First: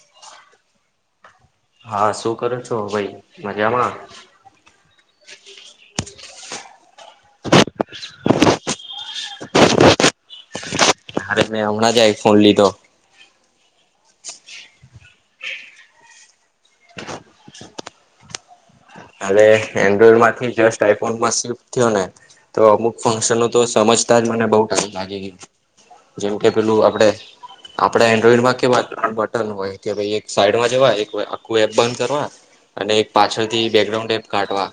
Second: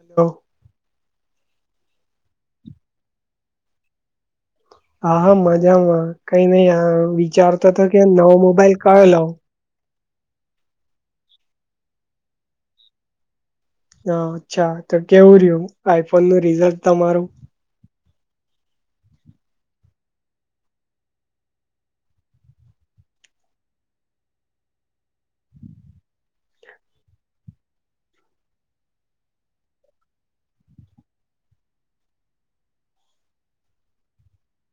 Hello હા શું કરું છું ભાઈ મજામાં હા હા મજામાં કઈ નહી વિચારતો હતો કે નવો મોબાઈલ કળ લાવ અરે મેં હમણાં જાય આઇફોન લીધો હ અચ્છા તો કેવું રહ્યું આઈફોન નું રિઝલ્ટ તમારું અરે એન્ડ્રોઈડ માંથી જસ્ટ આઈફોન માં સ્િપ થયો ને તો અમુક ફંક્શનો તો સમજતા જ મને બઉુ ટાઈમ લાગી ગયો જેમ કે પેલું આપડે આપડે એન્ડ્રોઈડમાં કેવાય બટન હોય કે ભાઈ એક સાઈડમાં જવાય આખું એપ બંધ કરવા અને એક પાછળથી બેકગ્રાઉન્ડ એ કાટવા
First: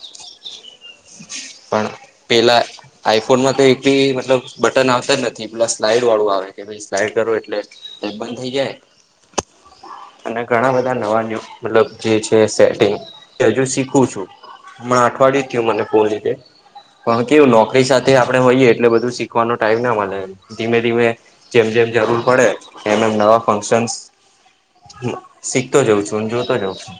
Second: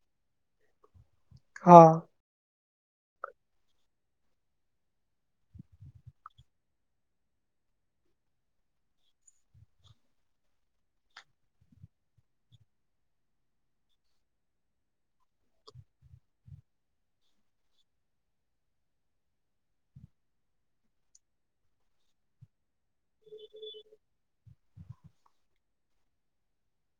હા પણ પેલા આઈફોનમાં તો એકી મતલબ બટન આવતા જ નથી પ્લ સ્લાઈડ વાળું આવે કે સ્લાઈ કરો એટલે બંધ થઈ જાય અને ઘણા બધા નવાલબ જે છે સેટંગ હજ ું છું હ અઠવાડયે થયું મને ફોન રીધે પણ કેવું નોકરી સાથે આપડે હોઈએ એટલે બધું શીખવાનો ટાઈમ ના મળે ધીમે ધીમે જેમ જેમ જરૂર પડે એમ એમ નવા ફંક્શન શીખતો જાઉં છું જોતો જાઉં છું.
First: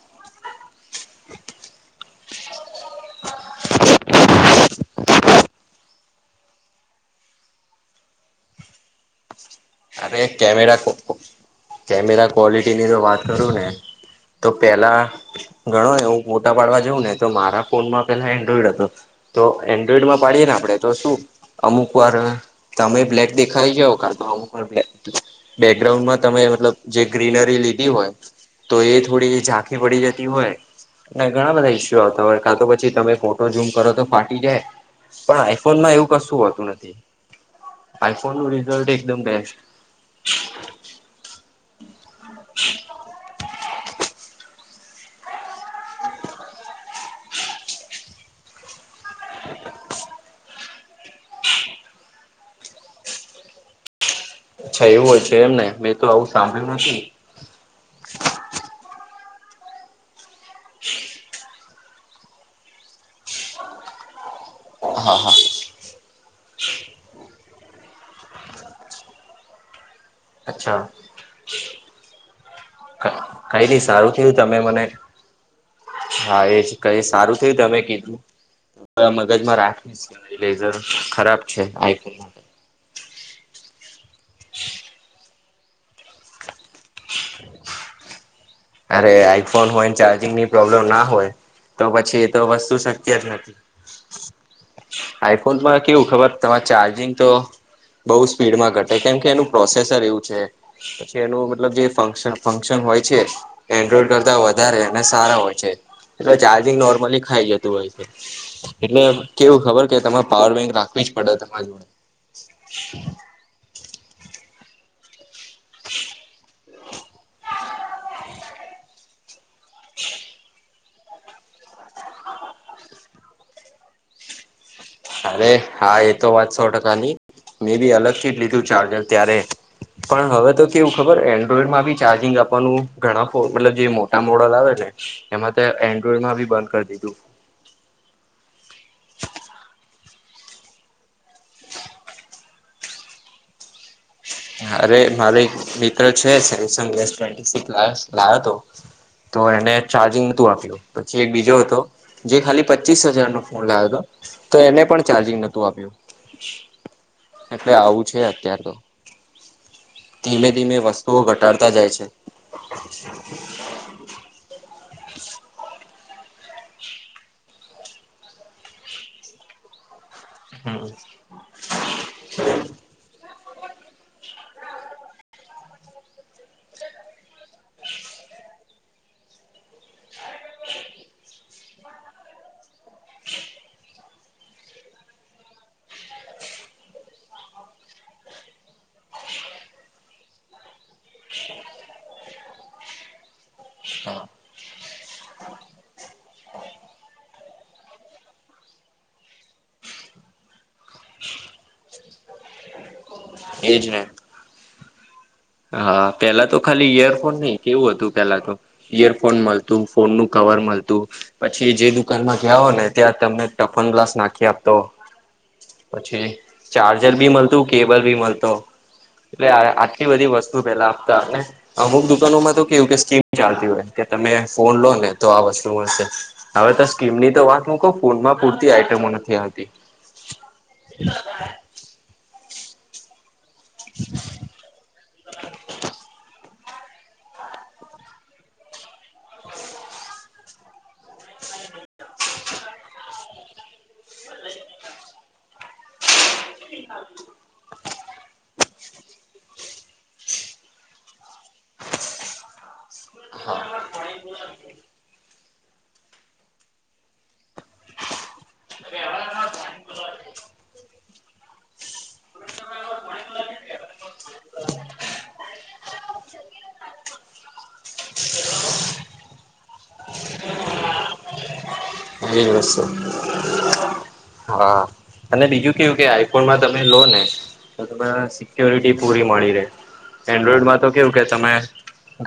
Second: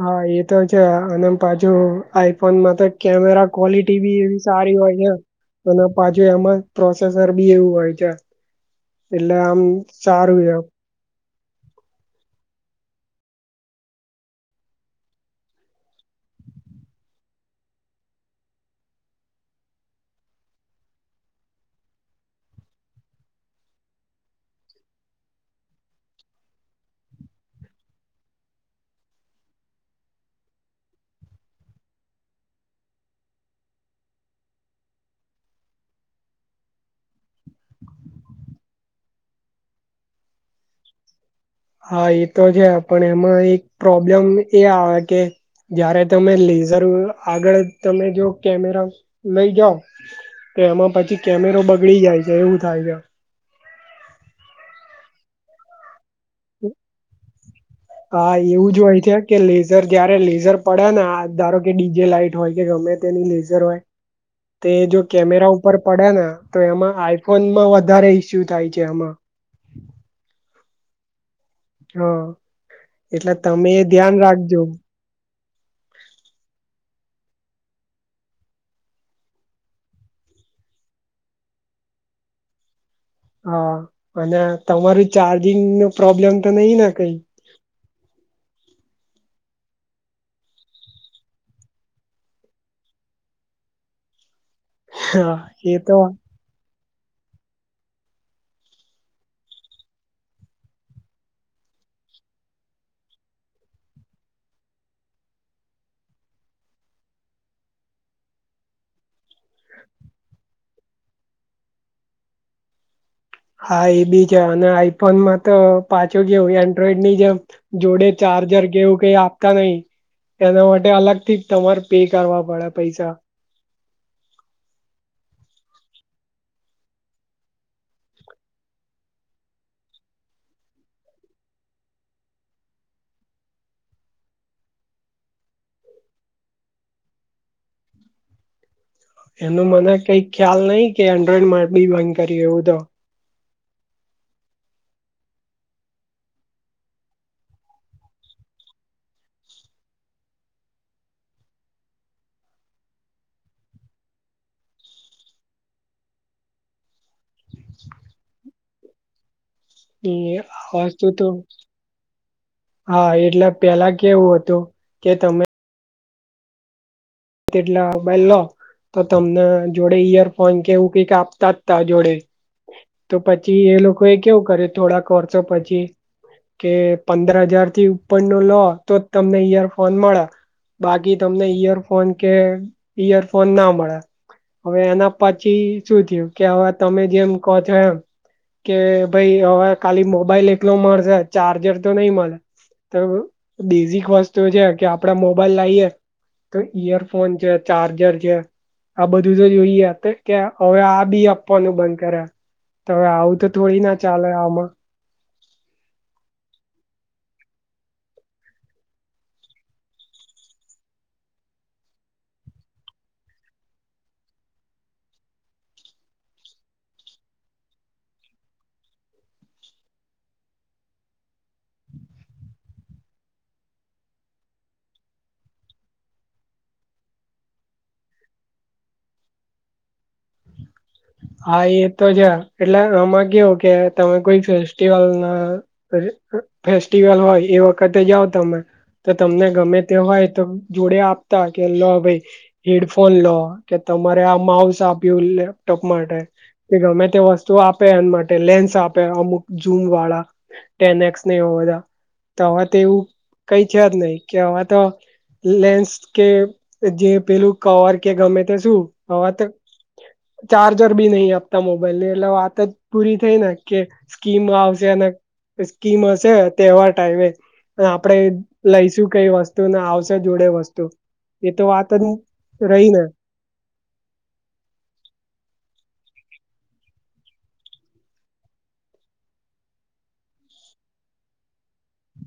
હા, એ તો છે અને પાછુ આઈફોનમાં તો કેમેરા ક્વોલિટી બી એવી. સારી હોય છે અને પાછુ એમાં પ્રોસેસર બી એવું હોય છે. એટલે આમ. અરે, સારું છે કેમેરા કેમેરા ક્વોલિટીની તો વાત કરુંને. તો પહેલાં. ઘણો હું મોટા પાડવા જઉં ને તો મારા ફોન માં પેલા એન્ડ્રોઈડ હતો. તો એન્ડ્રોઈડમાં પાડીયએ ને આપણે તો શું. અમુક વાર તમે બ્લેક દેખાઈ જાઓ કાતો અમુક. બેકગ્રાઉન્ડમાં તમે મતલબ જે ગ્રીનરી લીધી હોય. તો એ થોડી ઝાંખી પડી જતી હોય. નઈ ઘણા બધા ઇસ્યુ આવતા હોય કાતો પછી તમે ફોટો ઝૂમ કરો તો ફાટી જાય. પણ આઈફોનમાં એવું કશું હોતું નથી આઈફોનનું રિઝલ્ટ એકદમ બે [inaudible] હા, એતો છે પણ એમાં એક પ્રોબ્લેમ એ આવે કે જયારે તમે લેઝર આગળ તમે જો કેમેરા લઈ જાઓ તો એમાં પછી કેમેરો બગડી જાય છે એવું થાય છે. અચ્છા, એવું હોય છે એમને મેં તો આવું સાંભળ્યું નથી. હા, એવું જ હોય છે કે લેઝર જયારે લેઝર પડે ને ધારો કે ડીજે લાઈટ હોય કે ગમે તેની લેઝર હોય. [unintelligible] તે જો કેમેરા ઉપર પડ્યા ને તો એમાં આઈફોનમાં વધારે ઈસ્યુ થાય છે એમાં. અચ્છા. હા, એટલે કઈ તમે નઈ એ સારું ધ્યાન થયું તમે રાખજો. મને હા, એજ કઈ સારું થયું તમે કીધું. મગજમાં રાખીશ લેઝર ખરાબ છે આઈફોનમાં. હા, અને તમારું ચાર્જિંગનો પ્રોબ્લેમ તો નહીને કઈ. અરે, આઈફોન હોયને ચાર્જિંગની પ્રોબ્લેમ ના હોય તો પછી એતો વસ્તુ શક્ય જ નથી. હા એ આઈફોનમાં તો કેવું ખબર. તમારે ચાર્જિંગ તો બહુ સ્પીડમાં ઘટે કેમકે એનું પ્રોસેસર એવું છે. પછી એનો મતલબ જે ફંકશન ફંક્શન હોય છે. એન્ડ્રોઈડ કરતા વધારે અને સારા હોય છે એટલે ચાર્જિંગ નોર્મલી ખાઈ જતું હોય છે. એટલે કેવું ખબર કે તમારે પાવર બેંક રાખવી જ પડે તમારા જોડે. હા, એ બી છે અને આઈફોનમાં તો પાછો કેવું એન્ડ્રોઈડ ની જેમ. જોડે ચાર્જર કેવું કે આપ નઈ એના માટે અલગથી તમારે પે કરવા પડે પૈસા. અરે હા, એ તો વાત સો ટકાની મેબી અલગથી જ લીધું ચાર્જર ત્યારે. પણ હવે તો કેવું ખબર એન્ડ્રોઈડમાં બી ચાર્જિંગ આપવાનું ઘણા ફો મતલબ જે મોટા મોડલ આવે ને. એમાં તો એન્ડ્રોઈડમાં બી બંધ કરી દીધું. એનું મને કઈ ખ્યાલ નઈ કે એન્ડ્રોઈડમાં બી બંધ કરી એવું તો. અરે, મારે એક મિત્ર છે સેમસંગસ સિક્સ લો હતો. તો એને ચાર્જિંગ નોતું આપ્યું પછી એક બીજો હતો. જે ખાલી પચ્ચીસ હજારનો ફોન લાવ્યો હતો તો એને પણ ચાર્જિંગ નતું આપ્યું. એટલે આવું છે અત્યાર તો. હમ, ધીમે ધીમે વસ્તુ વસ્તુઓ તો. ઘટાડતા જાય છે હા, એટલે પેલા કેવું હતું કે તમે. એટલા મોબાઈલ લો તો તમને જોડે ઈયર ફોન હમ કેવું કઈક આપતા તા જોડે. તો પછી એ લોકોએ કેવું કરે થોડાક વર્ષો પછી કે પંદર હજારથી ઉપરનો લો તોજ તમને ઈયરફોન મળે. બાકી તમને ઈયરફોન કે ઈયરફોન ના મળે. હવે એના પછી શું થયું કે હવે તમે જેમ કહો છો એમ. કે ભાઈ હવે ખાલી મોબાઈલ એકલો મળશે ચાર્જર તો નઈ મળે. તો બેઝિક વસ્તુ છે કે આપડા મોબાઈલ લાઈએ તો ઈયરફોન છે ચાર્જર છે. આ બધું તો જોઈએ કે હવે આ બી આપવાનું બંધ કર્યા તો હવે આવું. તો એજ થોડી ના ને ચાલે આમાં. હા પેલા તો ખાલી ઈયરફોન નઈ કેવું હતું પેલા તો ઈયરફોન મળતું ફોન નું કવર મળતું. પછી જે દુકાનમાં ગયા હો ને ત્યાં તમને ટફન ગ્લાસ નાખી આપતો. પછી ચાર્જર ભી મળતું કેબલ બી મળતો. એટલે આટલી બધી વસ્તુ પેલા આપતા આપને અમુક દુકાનોમાં તો કેવું કે સ્કીમ ચાલતી હોય કે તમે ફોન લોને તો આ વસ્તુ મળશે. હવે તો સ્કીમની તો વાત હું કહ ફોનમાં પૂરતી આઈટમો નથી આવતી. હા એ તો જ એટલે આમાં કેવું કે તમે કોઈ ફેસ્ટિવલ ના ફેસ્ટિવલ હોય એ વખતે જાઓ તમે તો તમને ગમે તે હોય તો. જોડે આપતા કે લો ભાઈ હેડફોન લો કે તમારે આ માઉસ આપ્યું. લપટોપ માટે કે ગમે તે વસ્તુ આપે એમ માટે લેન્સ આપે અમુક ઝૂમ વાળા ટેનએક્સ ને એ બધા તો હવે તેવું હા કઈ છે જ નહી કે આ તો લેન્સ કે જે પેલું કવર કે ગમે તે શું હવા ચાર્જર બી નહી આપતા મોબાઈલ ની એટલે વાત જ પૂરી થઈ ને કે સ્કીમ આવશે અને સ્કીમ હશે તહેવાર ટાઈમે. આપણેે લઈશું કઈ વસ્તુ ને આવશે જોડે વસ્તુ એ તો વાત ત એ જ વસ્તુ રહીને હા અને બીજું કેવું કે આઈફોનમાં તમે લો ને તો ત સિક્યોરિટી પૂરી મળી રહે એન્ડ્રોઈડમાં તો કેવું કે તમે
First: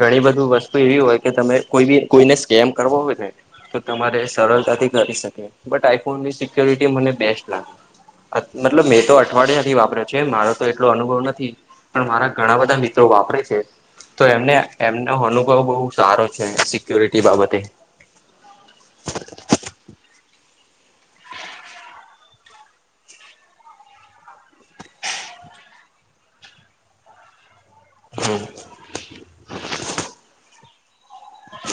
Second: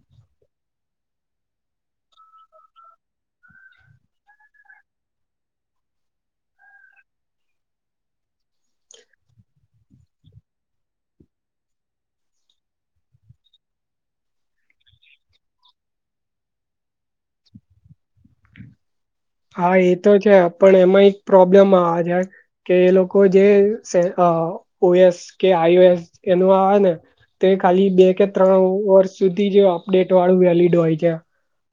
ઘણી બધી વસ્તુ એવી હોય કે તરે કોઈ બી કોઈને સ્કેમ કરવો હોય તો તમારે સરતાથી કરી શકે બટ આઈફોન ની સિક્યોરિટી મને બેસ્ટ લાગે. મતલબ મેં તો અઠવાડિયાથી વાપર્યો છે મારો તો એટલો અનુભવ નથી. પણ મારા ઘણા બધા મિત્રો વાપરે છે. તો એમને એમનો અનુભવ બહુ સારો છે સિક્યોરિટી બાબતે. હા એ તો છે પણ એમાં એક પ્રોબ્લેમ આવે જ કે એ લોકો જે ઓસ કે આઈઓ એસ એનું આવે ને. તે ખાલી બે કે ત્રણ વર્ષ સુધી જે અપડેટ વાળું વેલીડ હોય છે.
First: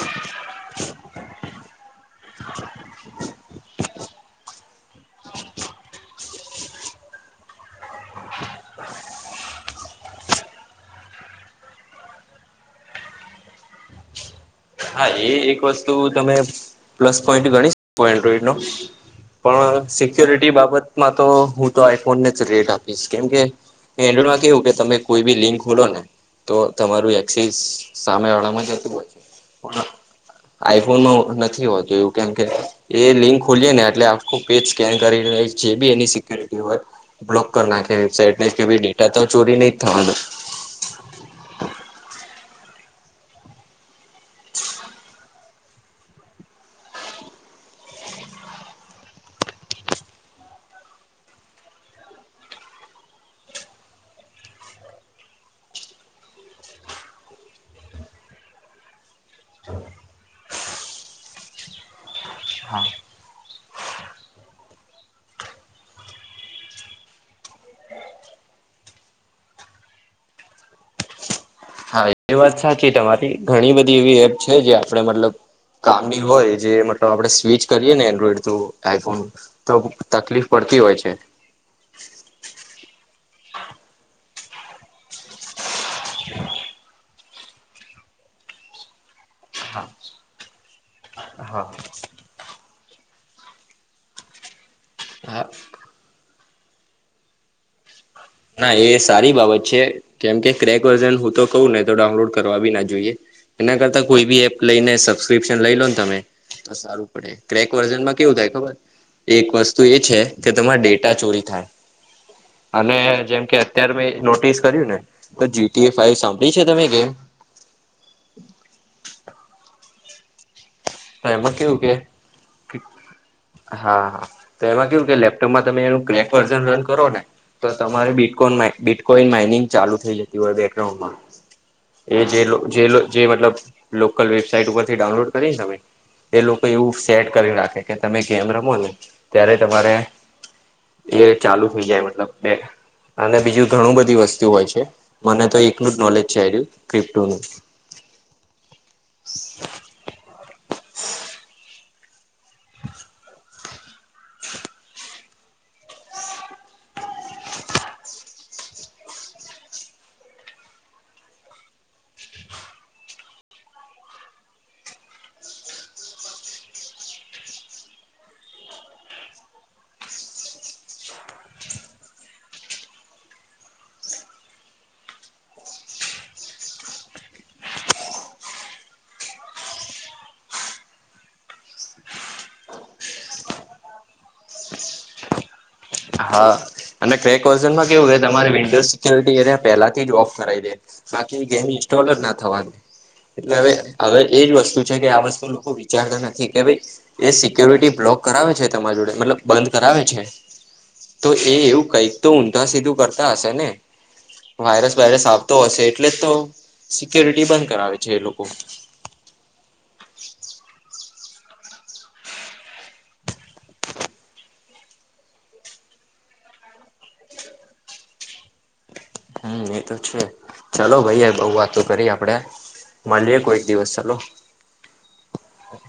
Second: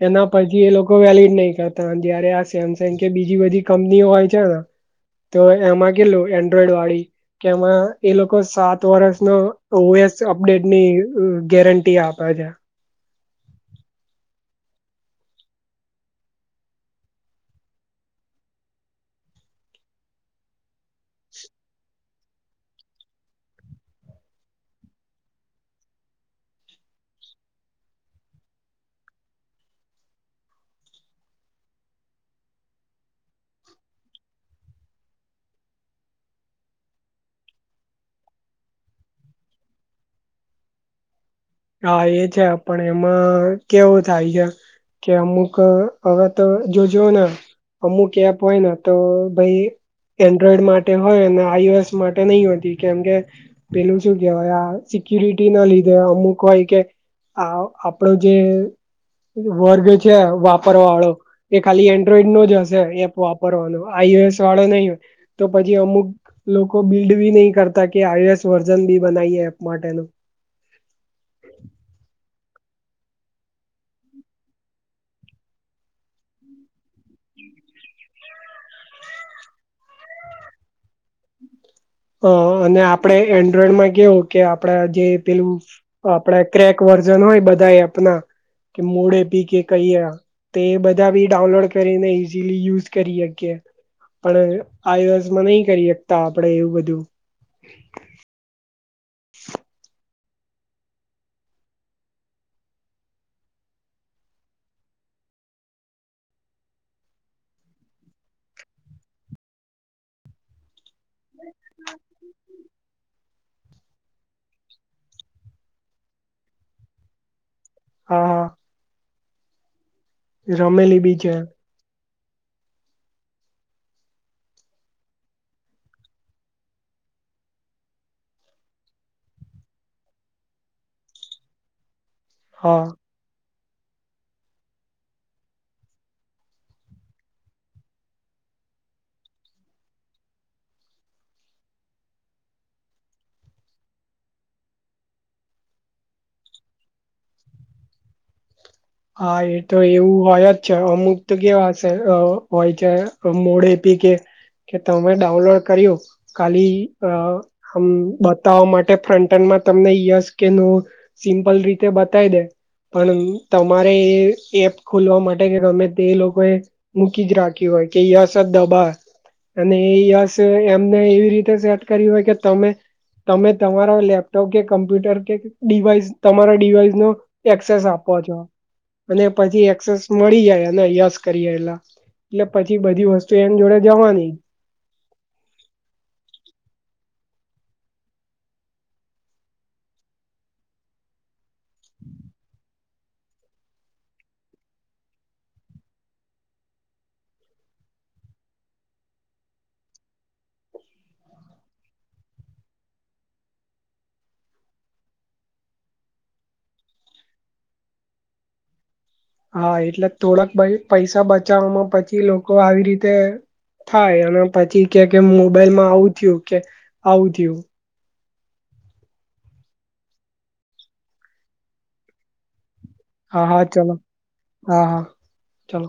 એના પથી એ લોકો વેલીડ નહી કરતા જય્યારે આ સેમસંગ કે બીજી બધી કંપનીઓ હોય છેને તો એમાં કેલું એન્ડ્રોઈડ વાળી કે એમાં એ લોકો સાત વર્ષ ન ઓએસ અપડેટ ની ગેરંટી આપે છે. હા એ એક વસ્તુ તમે પ્લસ પોઈન્ટ ગણી શકો એન્ડ્રોઈડ નો પણ સિક્યોરિટી બાબતમાં તો હું તો આઈફોનને જ રેટ આપીશ કેમકે એન્ડ્રોડમાં કેવું કે તમે કોઈ બી લિંક ખોલો ને તો તમારું એક્સી સામે વાળામાં જતું હોય છે. આઈફોનમાં નથી હોતતો એવું કેમ કે એ લિંક ખોલીય ને એટલે આખું પેજ સ્કેન કરી જે બી એની સિકુરિટી હોય બ્લોક કર ના કે વેબસાઇટ કેી ડેટા તો ચોરી નહી થવાનું. હા એ છે પણ એમાં કેવું થાય છે. કે અમુક હવે તો જોજઓ ને અમુક એપ હોયને તો ભાઈ એન્ડ્રોઈડ માટે હોય ને આઈુએસ માટે નહી હોતી કેમ કે પેલું શું કેવાય, આ સિક્યુરિટી ના લીધે અમુક કહેવાય કે આ આપડો જે વર્ગ છે, વાપરવા વાળો એ ખાલી એન્ડ્રોઈડ નો જ હશે, એપ વાપરવાનો આઈએસ વાળો નહીં હોય. તો પછી અમુક લોકો બિલ્ડ બી નહી કરતા કે આઈએસ વર્ઝન બી બનાવીએ એપ માટેનું. હા એ વાત સાચી તમારી. ઘણી બધી એવી એપ છે જે આપે મતલબ કામી હોય જે તો આપડે સ્વિચ કરીએ ને, એન્ડ્રોઈડ થ્રુ આઈફોન, તો તકલીફ પડતી હોય છે. હ, અને આપડણે એન્ડ્રોઈડમાં કેવો કે આપડા જે પેલું, આપડા ક્રેક વર્ઝન હોય બધા એના કે મોડે પી કે કહીએ તો, એ બધા બી હા ડાઉનલોડ કરીને. જે યુઝ કરી શકીએ, પણ હા આશામાં નહીં કરી શકતા આપડે, એવું બધું. જો ના, એ સારી બાબત છે, કેમ કે ક્રેક વર્ઝન હું, તો કહું ને તો ડાઉનલોડ કરવા બી ના જોઈએ. એના કરતા, કોઈ બી એપ લઈને સબસ્ક્રિપ્શન લઈ લો ને તમે. તો સારું પડે, ક્રેક વર્ઝનમાં કેવું થાય ખબર? એક વસ્તુ એ છે કે, તમારેે ડેટા ત્યાં ચોરી થાય અને જેમ કે, અત્યારે મેં નોટિસ કર્યું ને, તો જીટીએ ફાઈવ સાંભળી છે તમે ગેમ? હા હા. રમેલી. બી હા, છે એમાં કેવું કે હા હા, તો એમાં કેવું કે લેપટોપમાં તમે એનું ક્રેક વર્ઝન રન કરો ને. તો તમારે બીટકોન બિટકોઈન માઇનિંગ ચાલુ થઈ જતી હોય બેકગ્રાઉન્ડમાં. એ હા જે મતલબ લોકલ વેબસાાઈટ ઉપરથી ડાઉનલોડ કરીને તમે એ લોકો એવું સેટ કરી નાખે કે તમે ગેમ રમો ને ત્યારે તમારે. એ ચાલુ થઈ જાય, મતલબ બે અને બીજું, ઘણું બધી વસ્તુ હોય છે. મને તો એકનું જ નોલેજ છે, ક્રિપ્ટો નું. હા, એ તો એવું હોય જ છે. અમુક તો કેવા હશે, હોય છે મોડે પી કે કે તમે ડાઉનલોડ કર્યું? ખાલી આમ બતાવા માટે ફ્રન્ટનમાં તમને યસ કે નો સિમ્પલ રીતે બતાવી દે, પણ. તમારે એ એપ ખોલવા માટે કે ગમે તે લોકો એ. મૂકી જ રાખી હોય કે યસ જ દબાવે. અને યસ એમને એવી રીતે સેટ કર્યું હોય કે તમે. તમે તમારા લેપટોપ કે કમ્પ્યુટર કે ડિવાઈસ, તમારા ડિવાઈસ નો એક્સેસ આપો છો અને પછી એક્સેસ મળી જાય, એને યસ કરીએ એલા. એટલે પછી બધી વસ્તુ એની જોડે જવાની. હા. અને ક્રેક વર્ઝનમાં કેવું, તમારે વિન્ડોઝ સિક્યોુરિટી એ પેલાથી જ ઓફ કરાઈ દે. બાકી ગેમ ઇન્સ્ટોલ જ ના થવાની. એટલે હવે, હવે એજ વસ્તુ છે કે આ વસ્તુ લોકો વિચારતા નથી કે ભાઈ. એ સિક્યોરિટી બ્લોક કરાવે છે તમારા જોડે, મતલબ બંધ કરાવે છે. તો એ એવું કંઈક તો ઊંધા સીધું કરતા હશે ને. વાયરસ વાયરસ આવતો હશે, એટલે જ તો સિક્યોરિટી બંધ કરાવે છે એ લોકો. હા, એટલે થોડાકાઈ પૈસા બચાવમાં પછી લોકો આવી રીતે થાય અને પછી કે, કે મોબાઈલમાં આવું થયું કે આવું થયું. હમ, એ તો છે. ચાલો ભાઈ, બઉ વાત કરી આપડે. મળીએે હા હા કોઈક દિવસ, ચલો હ. હા હા ચલો